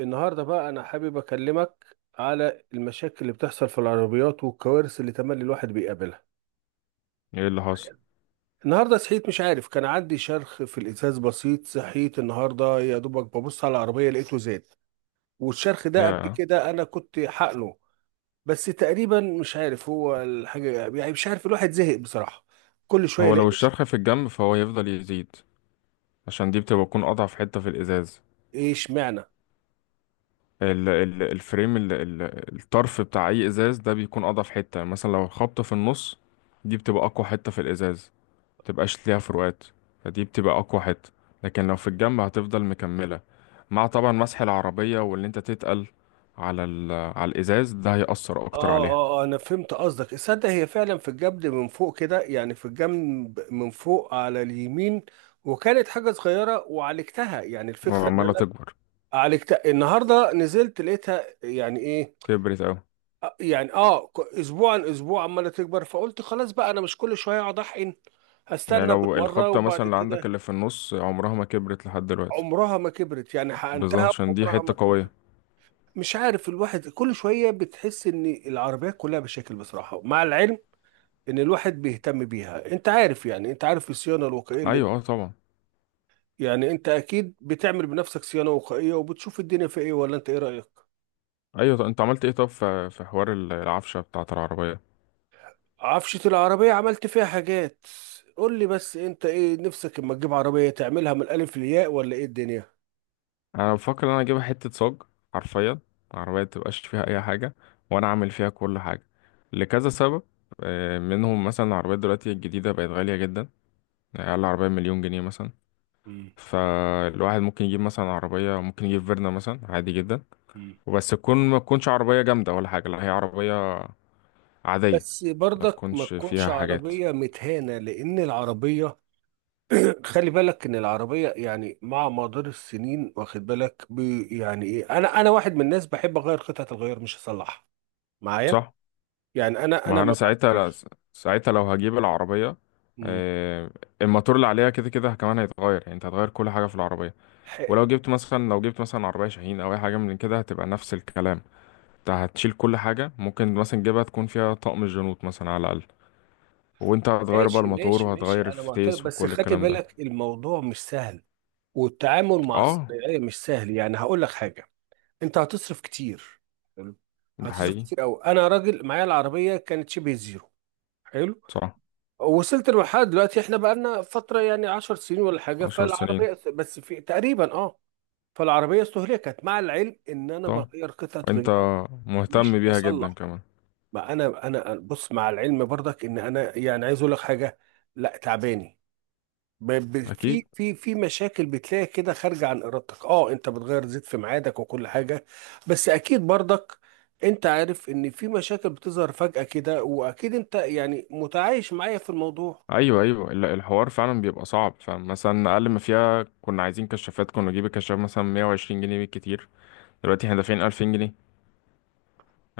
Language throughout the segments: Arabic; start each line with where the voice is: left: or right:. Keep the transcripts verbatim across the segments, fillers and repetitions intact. right: النهاردة بقى أنا حابب أكلمك على المشاكل اللي بتحصل في العربيات والكوارث اللي تملي الواحد بيقابلها.
left: ايه اللي حصل؟
right: النهاردة صحيت، مش عارف، كان عندي شرخ في الإزاز بسيط. صحيت النهاردة يا دوبك ببص على العربية لقيته زاد. والشرخ ده قبل
left: يا،
right: كده أنا كنت حقنه. بس تقريبا مش عارف هو الحاجة. يعني مش عارف، الواحد زهق بصراحة. كل شوية
left: هو
right: يلاقي
left: لو
right: مشكلة.
left: الشرخ في الجنب فهو يفضل يزيد، عشان دي بتبقى تكون اضعف حتة في الازاز.
right: إيه اشمعنى؟
left: ال ال الفريم ال ال الطرف بتاع اي ازاز ده بيكون اضعف حتة. يعني مثلا لو الخبطة في النص، دي بتبقى اقوى حتة في الازاز، متبقاش ليها فروقات، فدي بتبقى اقوى حتة. لكن لو في الجنب هتفضل مكملة، مع طبعا مسح العربية، واللي انت تتقل على ال على الازاز ده هيأثر اكتر
right: اه،
left: عليها.
right: اه، آه، انا فهمت قصدك. تصدق هي فعلا في الجبل من فوق كده، يعني في الجنب من فوق على اليمين. وكانت حاجة صغيرة وعالجتها. يعني الفكرة ان
left: وعمالة
right: انا
left: تكبر،
right: عالجتها، النهاردة نزلت لقيتها يعني ايه.
left: كبرت اوي.
right: آه، يعني اه ك- اسبوع عن اسبوع عمالة تكبر، فقلت خلاص بقى انا مش كل شوية اقعد احقن.
left: يعني
right: هستنى
left: لو
right: بالمرة
left: الخبطة مثلا
right: وبعد
left: اللي عندك
right: كده.
left: اللي في النص، عمرها ما كبرت لحد دلوقتي،
right: عمرها ما كبرت، يعني
left: بالظبط
right: حقنتها
left: عشان دي
right: عمرها ما
left: حتة قوية.
right: كبرت. مش عارف، الواحد كل شوية بتحس ان العربيات كلها بشكل بصراحة، مع العلم ان الواحد بيهتم بيها. انت عارف يعني، انت عارف الصيانه الوقائيه اللي...
left: أيوة، اه طبعا.
right: يعني انت اكيد بتعمل بنفسك صيانه وقائيه وبتشوف الدنيا في ايه، ولا انت ايه رايك؟
left: أيوة، طب أنت عملت ايه؟ طب في في حوار ال- العفشة بتاعة العربية؟
right: عفشه العربيه عملت فيها حاجات. قول لي بس انت ايه نفسك، اما تجيب عربيه تعملها من الالف للياء ولا ايه الدنيا؟
left: أنا بفكر إن أنا أجيبها حتة صاج، حرفيا، العربية متبقاش فيها أي حاجة، وأنا أعمل فيها كل حاجة لكذا سبب. آه، منهم مثلا العربيات دلوقتي الجديدة بقت غالية جدا، يعني أقل عربية مليون جنيه مثلا.
right: مم.
left: فالواحد ممكن يجيب مثلا عربية، ممكن يجيب فيرنا مثلا عادي جدا،
right: مم.
left: وبس تكون، ما تكونش عربية جامدة ولا حاجة، لا هي عربية عادية،
right: بس
left: ما
right: برضك ما
left: تكونش
right: تكونش
left: فيها حاجات.
right: عربيه متهانه، لان العربيه خلي بالك ان العربيه يعني مع مدار السنين، واخد بالك بي، يعني ايه، انا انا واحد من الناس بحب اغير قطعه الغيار مش اصلحها. معايا.
left: صح.
right: يعني انا انا
left: ما انا
right: ما
left: ساعتها لا
right: بعترفش.
left: س- ساعتها لو هجيب العربيه،
right: مم.
left: آه، الموتور اللي عليها كده كده كمان هيتغير، يعني انت هتغير كل حاجه في العربيه. ولو
right: حلو.
left: جبت مثلا، لو جبت مثلا عربيه شاهين او اي حاجه من كده هتبقى نفس الكلام. انت هتشيل كل حاجه، ممكن مثلا تجيبها تكون فيها طقم الجنوط مثلا على الاقل، وانت هتغير بقى
right: ماشي
left: الموتور
right: ماشي ماشي،
left: وهتغير
right: انا معترف،
left: الفتيس
right: بس
left: وكل
right: خلي
left: الكلام ده.
right: بالك الموضوع مش سهل. والتعامل مع
left: اه،
right: الصناعيه مش سهل. يعني هقول لك حاجه، انت هتصرف كتير. حلو.
left: ده
right: هتصرف
left: حقيقي.
right: كتير قوي. انا راجل معايا العربيه كانت شبه زيرو. حلو.
left: صح.
right: وصلت لمرحله دلوقتي احنا بقالنا فتره، يعني عشر سنين ولا حاجه،
left: عشر سنين.
right: فالعربيه بس في تقريبا اه فالعربيه استهلكت، مع العلم ان انا
left: طب
right: بغير قطعه
left: وانت
right: غيار
left: مهتم
right: مش
left: بيها جدا
right: بصلح.
left: كمان.
right: ما انا انا بص، مع العلم برضك ان انا يعني عايز اقول لك حاجه، لا تعباني. ب- ب-
left: اكيد.
right: في في في مشاكل بتلاقي كده خارجه عن ارادتك. اه انت بتغير زيت في ميعادك وكل حاجه، بس اكيد برضك انت عارف ان في مشاكل بتظهر فجاه كده، واكيد انت يعني متعايش معايا في الموضوع.
left: ايوه ايوه، ال- الحوار فعلا بيبقى صعب. فمثلا اقل ما فيها، كنا عايزين كشافات، كنا نجيب الكشاف مثلا مية وعشرين جنيه بالكتير، دلوقتي احنا دافعين ألفين جنيه.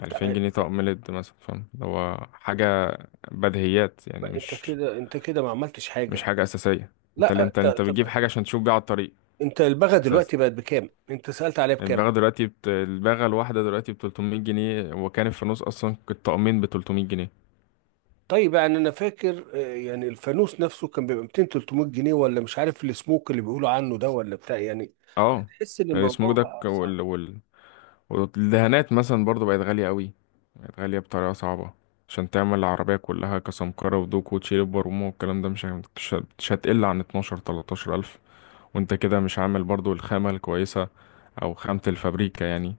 left: ألفين جنيه
right: ت-
left: طقم ليد مثلا. فاهم اللي هو حاجه بديهيات يعني،
right: انت
left: مش
right: كده انت كده ما عملتش
left: مش
right: حاجه.
left: حاجه اساسيه. انت اللي
right: لا،
left: انت،
right: ت-
left: انت
right: طب
left: بتجيب حاجه عشان تشوف بيها على الطريق
right: انت، البغا
left: اساسا.
right: دلوقتي بقت بكام؟ انت سالت عليها
left: الباغه
right: بكام؟
left: دلوقتي بت... الباغه الواحده دلوقتي ب تلتمية جنيه، وكان في النص اصلا الطقمين ب تلتمية جنيه.
right: طيب، يعني انا فاكر، آه، يعني الفانوس نفسه كان بيبقى ميتين تلتمية جنيه، ولا مش عارف السموك اللي بيقولوا عنه ده ولا بتاع يعني. لا
left: اه.
right: تحس ان الموضوع
left: السموك ده
right: بقى صعب.
left: والدهانات مثلا برضو بقت غالية قوي، بقت غالية بطريقة صعبة. عشان تعمل العربية كلها كسمكرة ودوك وتشيل البرومة والكلام ده، مش هي- مش هت- مش هتقل عن اتناشر 13 ألف، وانت كده مش عامل برضو الخامة الكويسة، أو خامة الفابريكا يعني.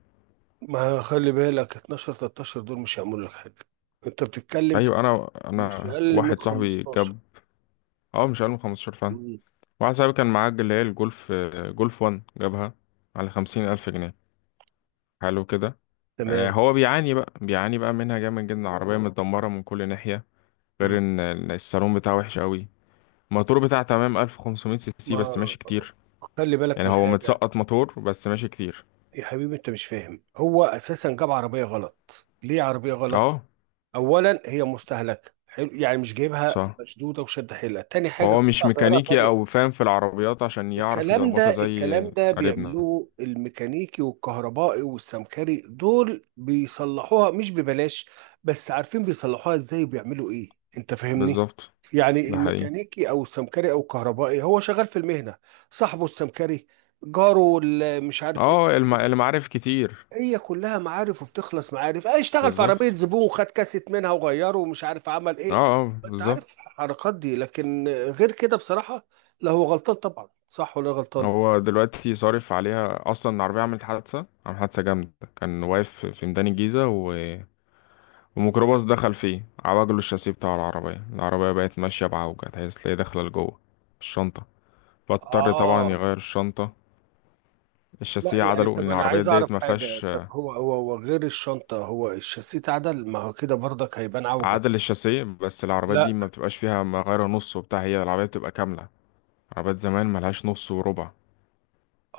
right: ما خلي بالك اتناشر تلتاشر دول مش هيعملوا لك حاجه. انت بتتكلم في
left: أيوة، أنا
right: مش
left: أنا
right: اقل من
left: واحد صاحبي
right: خمستاشر.
left: جاب. اه مش أقل من خمسة عشر فعلا.
right: مم.
left: واحد صاحبي كان معاه اللي هي الجولف، آه، جولف واحد جابها على 50 ألف جنيه. حلو كده. آه،
right: تمام.
left: هو بيعاني بقى، بيعاني بقى منها جامد جدا، العربية متدمرة من كل ناحية. غير
right: مم.
left: ان إن الصالون بتاعه وحش قوي. الموتور بتاعه تمام ألف وخمسمائة سي سي،
right: ما
left: بس ماشي كتير.
right: خلي بالك
left: يعني
right: من
left: هو
right: حاجه.
left: متسقط موتور، بس ماشي كتير.
right: يا حبيبي انت مش فاهم، هو اساسا جاب عربيه غلط. ليه عربيه غلط؟
left: اه
right: اولا هي مستهلكه، حلو، يعني مش جايبها
left: صح.
right: مشدوده وشد حيلها. تاني حاجه
left: وهو مش
right: قطع غيارها
left: ميكانيكي
right: غاليه.
left: او فاهم في العربيات عشان يعرف
right: الكلام
left: يظبطها
right: ده
left: زي
right: الكلام ده
left: قريبنا.
right: بيعملوه الميكانيكي والكهربائي والسمكري، دول بيصلحوها مش ببلاش، بس عارفين بيصلحوها ازاي وبيعملوا ايه، انت فاهمني.
left: بالظبط.
right: يعني
left: ده حقيقي.
right: الميكانيكي او السمكري او الكهربائي هو شغال في المهنة. صاحبه السمكري، جاره ال- مش عارف ايه،
left: اه، الم... المعارف كتير.
right: هي كلها معارف، وبتخلص معارف. اه اشتغل في عربية
left: بالظبط.
right: زبون وخد كاسيت منها وغيره ومش عارف عمل
left: اه
right: ايه.
left: اه
right: انت عارف
left: بالظبط.
right: الحركات دي. لكن غير كده بصراحة، لا هو غلطان طبعا. صح ولا غلطان؟
left: هو دلوقتي صارف عليها اصلا، العربيه عملت حادثه، عملت حادثه جامده، كان واقف في ميدان الجيزه و... وميكروباص دخل فيه، عوجله الشاسيه بتاع العربية، العربية بقت ماشية بعوجة، تحس هي داخلة لجوه الشنطة، فاضطر طبعا
right: اه.
left: يغير الشنطة.
right: لا،
left: الشاسيه
right: يعني يعني
left: عدله، لأن
right: طب انا
left: العربيات
right: عايز
left: ديت
right: اعرف
left: ما
right: حاجه.
left: فيهاش،
right: طب
left: آه،
right: هو هو هو غير الشنطه، هو الشاسيه اتعدل، ما هو كده برضك هيبان عوجه.
left: عدل الشاسيه بس. العربيات دي
right: لا.
left: ما بتبقاش فيها مغير نص وبتاع، هي العربية بتبقى كاملة. عربيات زمان ملهاش نص وربع،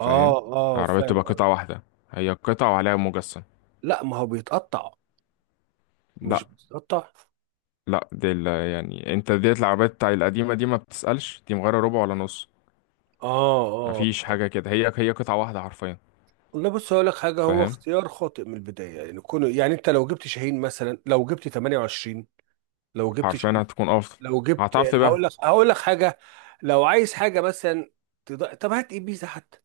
right: اه، اه،
left: العربية
right: فاهم
left: بتبقى قطعة
right: قصدك.
left: واحدة، هي قطعة وعليها مجسم.
right: لا ما هو بيتقطع. مش
left: لا
right: بيتقطع.
left: لا، دي ال- يعني انت ديت العربيات بتاع القديمة دي ما بتسألش دي مغيرة ربع ولا نص،
right: اه، اه.
left: مفيش حاجة كده، هي هي قطعة واحدة حرفيا.
right: والله بص هقول لك حاجه، هو
left: فاهم.
right: اختيار خاطئ من البدايه. يعني كونه، يعني انت لو جبت شاهين مثلا، لو جبت ثمانية وعشرين، لو جبت
left: حرفيا
right: شاهين،
left: هتكون افضل.
right: لو جبت،
left: هتعرف
right: هقول
left: تبيعها.
right: لك هقول لك حاجه. لو عايز حاجه مثلا، تض... طب هات ابيزا حتى.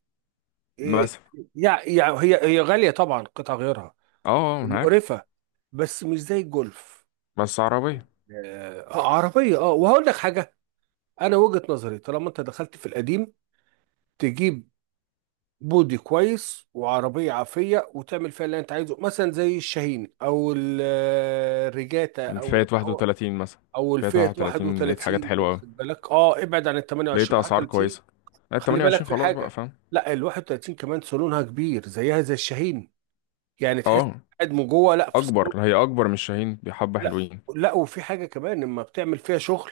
right: إيه،
left: مثلا.
right: يعني يعني هي هي غالية طبعا قطع غيارها
left: اه. آه، انا عارف.
right: ومقرفة، بس مش زي الجولف.
left: بس عربية
right: آه آه، عربية، اه وهقول لك حاجة. أنا وجهة نظري، طالما أنت دخلت في القديم، تجيب بودي كويس وعربية عافية وتعمل فيها اللي أنت عايزه، مثلا زي الشاهين أو ال- آه، الريجاتا،
left: فئة
right: أو أو
left: واحد وتلاتين مثلا.
right: أو
left: فئة
right: الفئة
left: واحد وتلاتين لقيت حاجات
right: واحد وثلاثين،
left: حلوة أوي،
right: واخد بالك. اه ابعد عن ال
left: لقيت
right: ثمانية وعشرين
left: أسعار
right: واحد وثلاثين.
left: كويسة. لا
right: خلي بالك
left: ثمانية وعشرين
right: في
left: خلاص بقى،
right: حاجة،
left: فاهم.
right: لا ال واحد وتلاتين كمان صالونها كبير زيها زي الشاهين. يعني
left: اه.
right: تحس
left: آه.
right: قاعد من جوه لا، في صالون.
left: أكبر، هي أكبر من الشاهين بحبة
right: لا،
left: حلوين.
right: لا، وفي حاجه كمان لما بتعمل فيها شغل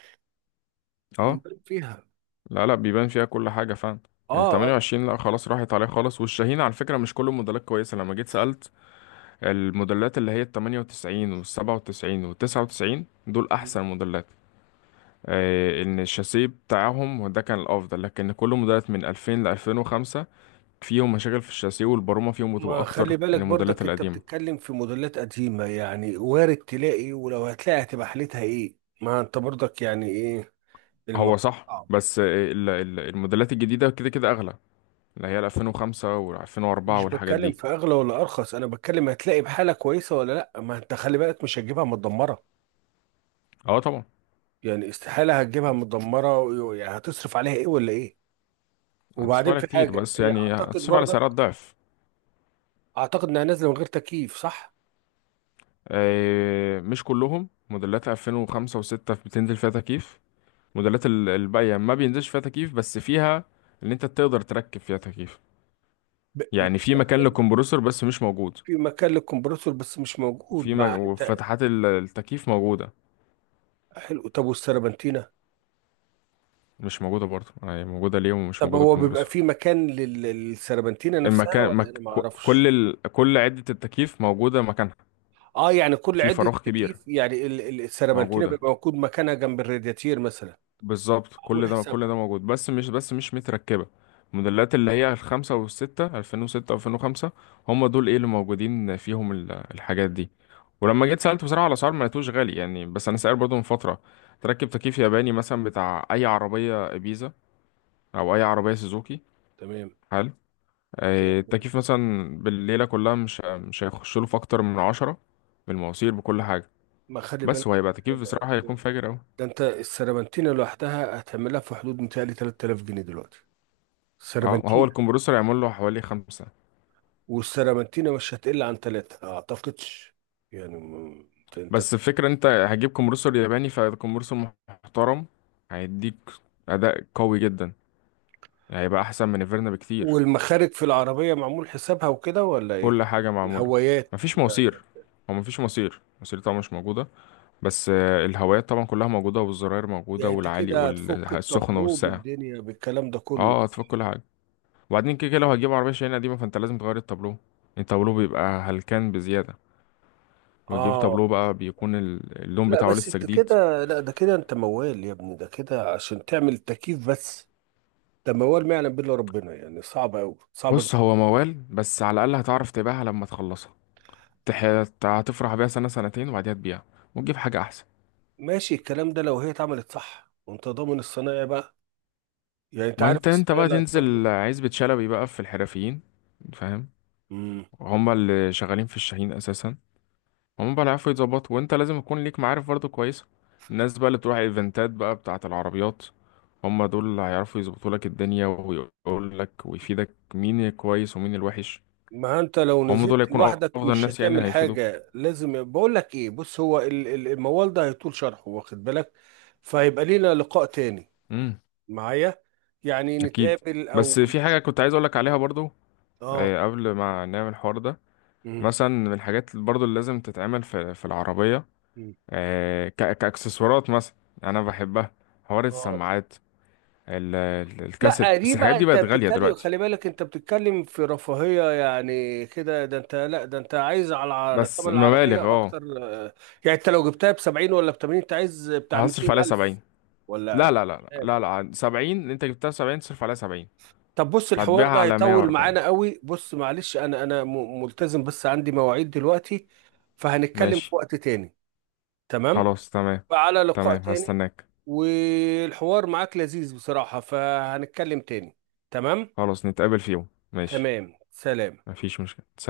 left: اه.
right: بيبان فيها.
left: لا لا، بيبان فيها كل حاجة، فاهم. ال
right: اه، اه.
left: ثمانية وعشرين لا، خلاص راحت عليه خالص. والشاهين على فكرة مش كل الموديلات كويسة، لما جيت سألت، الموديلات اللي هي ال تمنية وتسعين وال سبعة وتسعين وال تسعة وتسعين، دول أحسن موديلات. آه، ان الشاسيه بتاعهم ده كان الافضل، لكن كل موديلات من ألفين ل ألفين وخمسة فيهم مشاكل في الشاسيه والبرومه، فيهم بتبقى
right: ما
left: اكتر
right: خلي
left: من
right: بالك
left: الموديلات
right: برضك انت
left: القديمه.
right: بتتكلم في موديلات قديمه. يعني وارد تلاقي، ولو هتلاقي هتبقى حالتها ايه؟ ما انت برضك يعني ايه،
left: هو
right: الموضوع
left: صح،
right: صعب.
left: بس آه، ال- ال- الموديلات الجديده كده كده اغلى، اللي هي ال ألفين وخمسة وال ألفين واربعة
right: مش
left: والحاجات
right: بتكلم
left: دي.
right: في اغلى ولا ارخص، انا بتكلم هتلاقي بحاله كويسه ولا لا. ما انت خلي بالك مش هتجيبها متدمره.
left: اه طبعا.
right: يعني استحاله هتجيبها متدمره، ويعني هتصرف عليها ايه ولا ايه؟
left: هتصرف
right: وبعدين
left: على
right: في
left: كتير
right: حاجه
left: بس،
right: يعني
left: يعني
right: اعتقد
left: هتصرف على سعرات
right: برضك،
left: ضعف.
right: اعتقد انها نازله من غير تكييف، صح؟
left: آه، مش كلهم موديلات ألفين وخمسة و6 بتنزل فيها تكييف. موديلات ال- الباقيه ما بينزلش فيها تكييف، بس فيها ان انت تقدر تركب فيها تكييف.
right: ب... م-
left: يعني في مكان
right: حلو.
left: للكمبروسر بس مش موجود.
right: في مكان للكمبرسور بس مش
left: وفي
right: موجود
left: مج...
right: مع ت-
left: وفتحات ال- التكييف موجودة.
right: حلو، طب والسربنتينه؟
left: مش موجودة برضه، يعني موجودة ليه، ومش
right: طب
left: موجودة
right: هو بيبقى
left: الكمبروسر.
right: في مكان لل- للسربنتينه نفسها
left: المكان
right: ولا انا
left: مك...
right: ما
left: ك-
right: اعرفش؟
left: كل ال... كل عدة التكييف موجودة مكانها،
right: اه يعني كل
left: في
right: عده
left: فراغ كبير،
right: تكييف، يعني ال- ال- السربنتينه
left: موجودة،
right: بيبقى موجود مكانها جنب الرادياتير مثلا.
left: بالظبط. كل
right: معمول
left: ده كل ده
right: حسابها.
left: موجود، بس مش بس مش متركبة. الموديلات اللي هي الخمسة والستة ألفين، وستة وألفين وخمسة، هم دول ايه اللي موجودين فيهم ال- الحاجات دي. ولما جيت سألت بصراحة على أسعار ما لقيتوش غالي يعني، بس أنا سائل برضه من فترة. تركب تكييف ياباني مثلا بتاع أي عربية إبيزا، أو أي عربية سوزوكي.
right: تمام.
left: حلو. آه،
right: جامد.
left: التكييف مثلا بالليلة كلها مش مش هيخش له في أكتر من عشرة، بالمواسير بكل حاجة.
right: ما خلي بالك
left: بس هو
right: من
left: هيبقى تكييف
right: حاجة،
left: بصراحة،
right: خلي
left: هيكون
right: بالك.
left: فاجر أوي.
right: ده انت السربنتينه لوحدها هتعملها في حدود متهيألي ثلاثة آلاف جنيه دلوقتي،
left: اه، هو
right: السربنتينه.
left: الكمبرسور هيعمل له حوالي خمسة.
right: والسيرامنتينا مش هتقل عن ثلاثة أعتقدش. يعني م- أنت أنت.
left: بس الفكرة انت هتجيب كومبرسور ياباني، فكومبرسور محترم هيديك اداء قوي جدا، يعني هيبقى احسن من الفيرنا بكتير.
right: والمخارج في العربية معمول حسابها وكده ولا إيه؟
left: كل حاجة معمولة.
right: الهوايات
left: مفيش
right: بتاعت...
left: مواسير. هو مفيش مواسير، المواسير طبعا مش موجودة، بس آه، الهوايات طبعا كلها موجودة، والزراير موجودة
right: يعني أنت
left: والعالي
right: كده هتفك
left: والسخنة
right: التابلو
left: والساقعة.
right: بالدنيا بالكلام ده كله.
left: اه، هتفك كل حاجة. وبعدين كده كده لو هتجيب عربية شاحنة قديمة فانت لازم تغير التابلو، التابلو بيبقى هلكان بزيادة، لو جيب
right: آه.
left: تابلو بقى بيكون ال- اللون
right: لا
left: بتاعه
right: بس
left: لسه
right: أنت
left: جديد.
right: كده، لا ده كده أنت موال يا ابني. ده كده عشان تعمل تكييف بس، ده موال ما يعلم بالله ربنا. يعني صعب أوي، صعبة
left: بص
right: جدا.
left: هو موال، بس على الأقل هتعرف تبيعها لما تخلصها. تح... هتفرح بيها سنة سنتين وبعديها تبيعها وتجيب حاجة أحسن.
right: ماشي الكلام ده لو هي اتعملت صح، وأنت ضامن الصنايعي بقى. يعني أنت
left: ما
right: عارف
left: انت، انت
right: الصنايعي
left: بقى
right: اللي هتروح له.
left: تنزل عزبة شلبي بقى في الحرفيين، فاهم.
right: مم.
left: هما اللي شغالين في الشاهين أساسا، هما بقى اللي عارفوا يتظبطوا. وانت لازم يكون ليك معارف برضه كويسة، الناس بقى اللي بتروح ايفنتات بقى بتاعة العربيات، هما دول اللي هيعرفوا يظبطوا لك الدنيا، ويقول لك ويفيدك مين الكويس ومين الوحش.
right: ما انت لو
left: هما دول
right: نزلت
left: هيكونوا
right: لوحدك
left: أفضل
right: مش
left: ناس، يعني
right: هتعمل
left: هيفيدوك.
right: حاجة. لازم، بقول لك ايه، بص، هو ال- ال- الموال ده هيطول شرحه، واخد بالك. فهيبقى لينا لقاء تاني
left: امم
right: معايا. يعني
left: أكيد.
right: نتقابل
left: بس
right: او...
left: في حاجة كنت عايز أقولك عليها برضو،
right: اه.
left: آه، قبل ما نعمل الحوار ده،
right: مم.
left: مثلا من الحاجات برضو اللي لازم تتعمل في في العربية،
right: مم.
left: آه، ك- كأكسسوارات مثلا، أنا بحبها، حوار
right: اه.
left: السماعات، ال- ال- الكاسيت.
right: لا
left: بس
right: دي
left: الحاجات
right: بقى،
left: دي
right: انت
left: بقت غالية
right: بتتكلم،
left: دلوقتي.
right: خلي بالك انت بتتكلم في رفاهية. يعني كده ده انت، لا ده انت عايز على على ثمن
left: بس مبالغ.
right: العربية
left: اه
right: اكتر، آه، يعني انت لو جبتها ب سبعين ولا ب تمانين، انت عايز بتاع
left: هصرف
right: ميتين
left: عليها
right: الف
left: سبعين. لا
right: ولا؟
left: لا لا لا لا لا سبعين انت جبتها، سبعين تصرف عليها. سبعين
right: طب بص الحوار
left: فهتبيعها
right: ده
left: على مية
right: هيطول
left: وأربعين
right: معانا قوي. بص معلش انا انا م- ملتزم، بس عندي مواعيد دلوقتي. فهنتكلم في
left: ماشي.
right: وقت تاني. تمام.
left: خلاص تمام.
right: فعلى لقاء
left: تمام،
right: تاني.
left: هستناك.
right: والحوار معاك لذيذ بصراحة، فهنتكلم تاني. تمام.
left: خلاص نتقابل في يوم، ماشي.
right: تمام، سلام.
left: مفيش مشكلة، سلام.